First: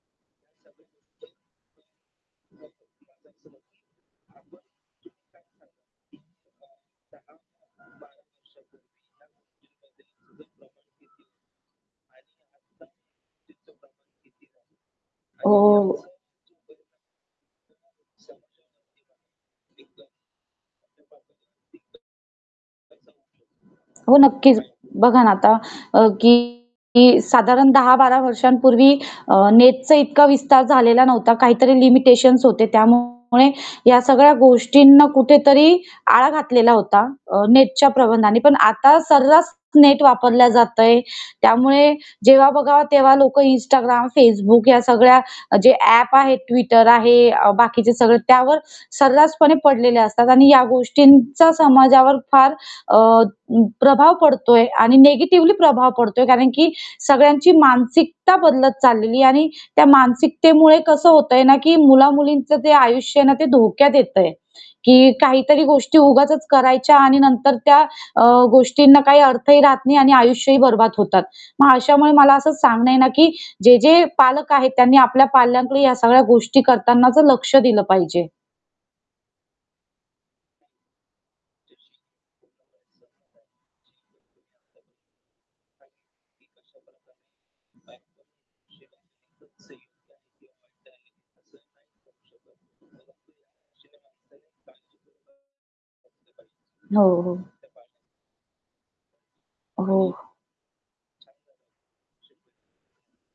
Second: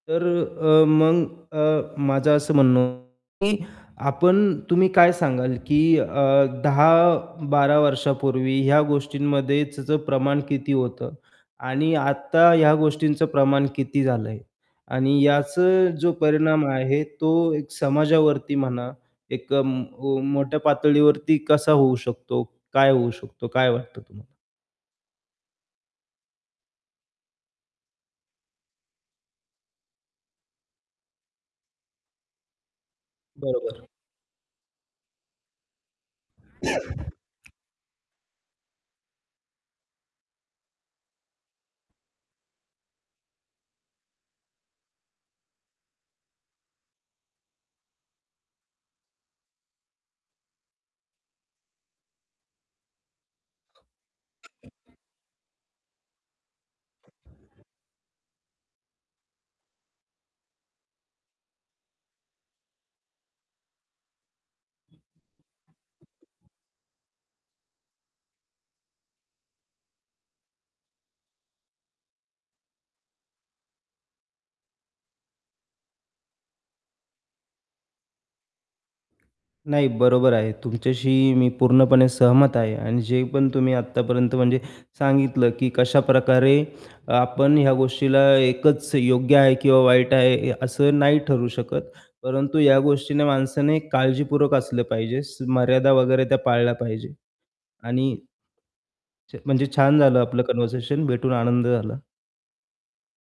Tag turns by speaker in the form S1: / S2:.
S1: तर अ, मग अ, माझं असं म्हणणं होतं की आपण तुम्ही काय सांगाल, की 10-12 वर्षापूर्वी ह्या गोष्टींमध्ये त्याचं प्रमाण किती होतं आणि आत्ता ह्या गोष्टींचं प्रमाण किती झालं आहे आणि
S2: हो,
S1: याचा
S2: हो, हो.
S1: जो परिणाम आहे तो एक समाजावरती म्हणा, एक अं अं, मोठ्या पातळीवरती कसा होऊ शकतो? काय होऊ शकतो? काय वाटतं
S2: हो,
S1: तुम्हाला?
S2: नक्कीच बघा ना आता अ, की की साधारण 10-12 वर्षांपूर्वी अ, नेटचा इतका विस्तार झालेला नव्हता, काहीतरी लिमिटेशन्स होते. त्यामुळे
S1: बरोबर.
S2: या सगळ्या गोष्टींना कुठेतरी आळा घातलेला होता. अ, नेटच्या प्रतिबंधाने पण आता सर्रास नेट वापरला जात आहे. त्यामुळे जेव्हा बघावं तेव्हा लोक Instagram, Facebook या सगळ्या जे ॲप आहे, Twitter आहे अ, बाकीचे सगळे त्यावर सर्रासपणे पडलेले असतात. आणि या गोष्टींचा समाजावर फार अ, अं, प्रभाव पडतोय आणि निगेटिव्हली प्रभाव पडतोय. कारण, की सगळ्यांची मानसिकता बदलत चाललेली आहे आणि त्या मानसिकतेमुळे कसं होतंय ना, की मुला-मुलींचं जे आयुष्य आहे ना ते धोक्यात येत आहे. की काहीतरी गोष्टी उगाचच करायच्या आणि नंतर त्या अ, गोष्टींना काही अर्थही राहत नाही आणि आयुष्यही बरबाद होतात. मग अशामुळे मला असंच सांगणं आहे ना, की जे-जे पालक आहेत, त्यांनी आपल्या पाल्यांकडे ह्या सगळ्या गोष्टी करतानाच लक्ष दिलं पाहिजे.
S1: नाही, बरोबर आहे. तुमच्याशी मी पूर्णपणे सहमत आहे. आणि जे पण तुम्ही आत्तापर्यंत म्हणजे सांगितलं, की कशाप्रकारे अ, आपण ह्या गोष्टीला एकच योग्य आहे किंवा वाईट आहे ए असं नाही ठरू शकत. परंतु या गोष्टीने माणसाने काळजीपूर्वक असलं पाहिजे. स मर्यादा वगैरे त्या पाळल्या
S2: हो,
S1: पाहिजे.
S2: हो.
S1: आणि छ म्हणजे
S2: हो.
S1: छान झालं आपलं कन्व्हर्सेशन. भेटून आनंद झाला.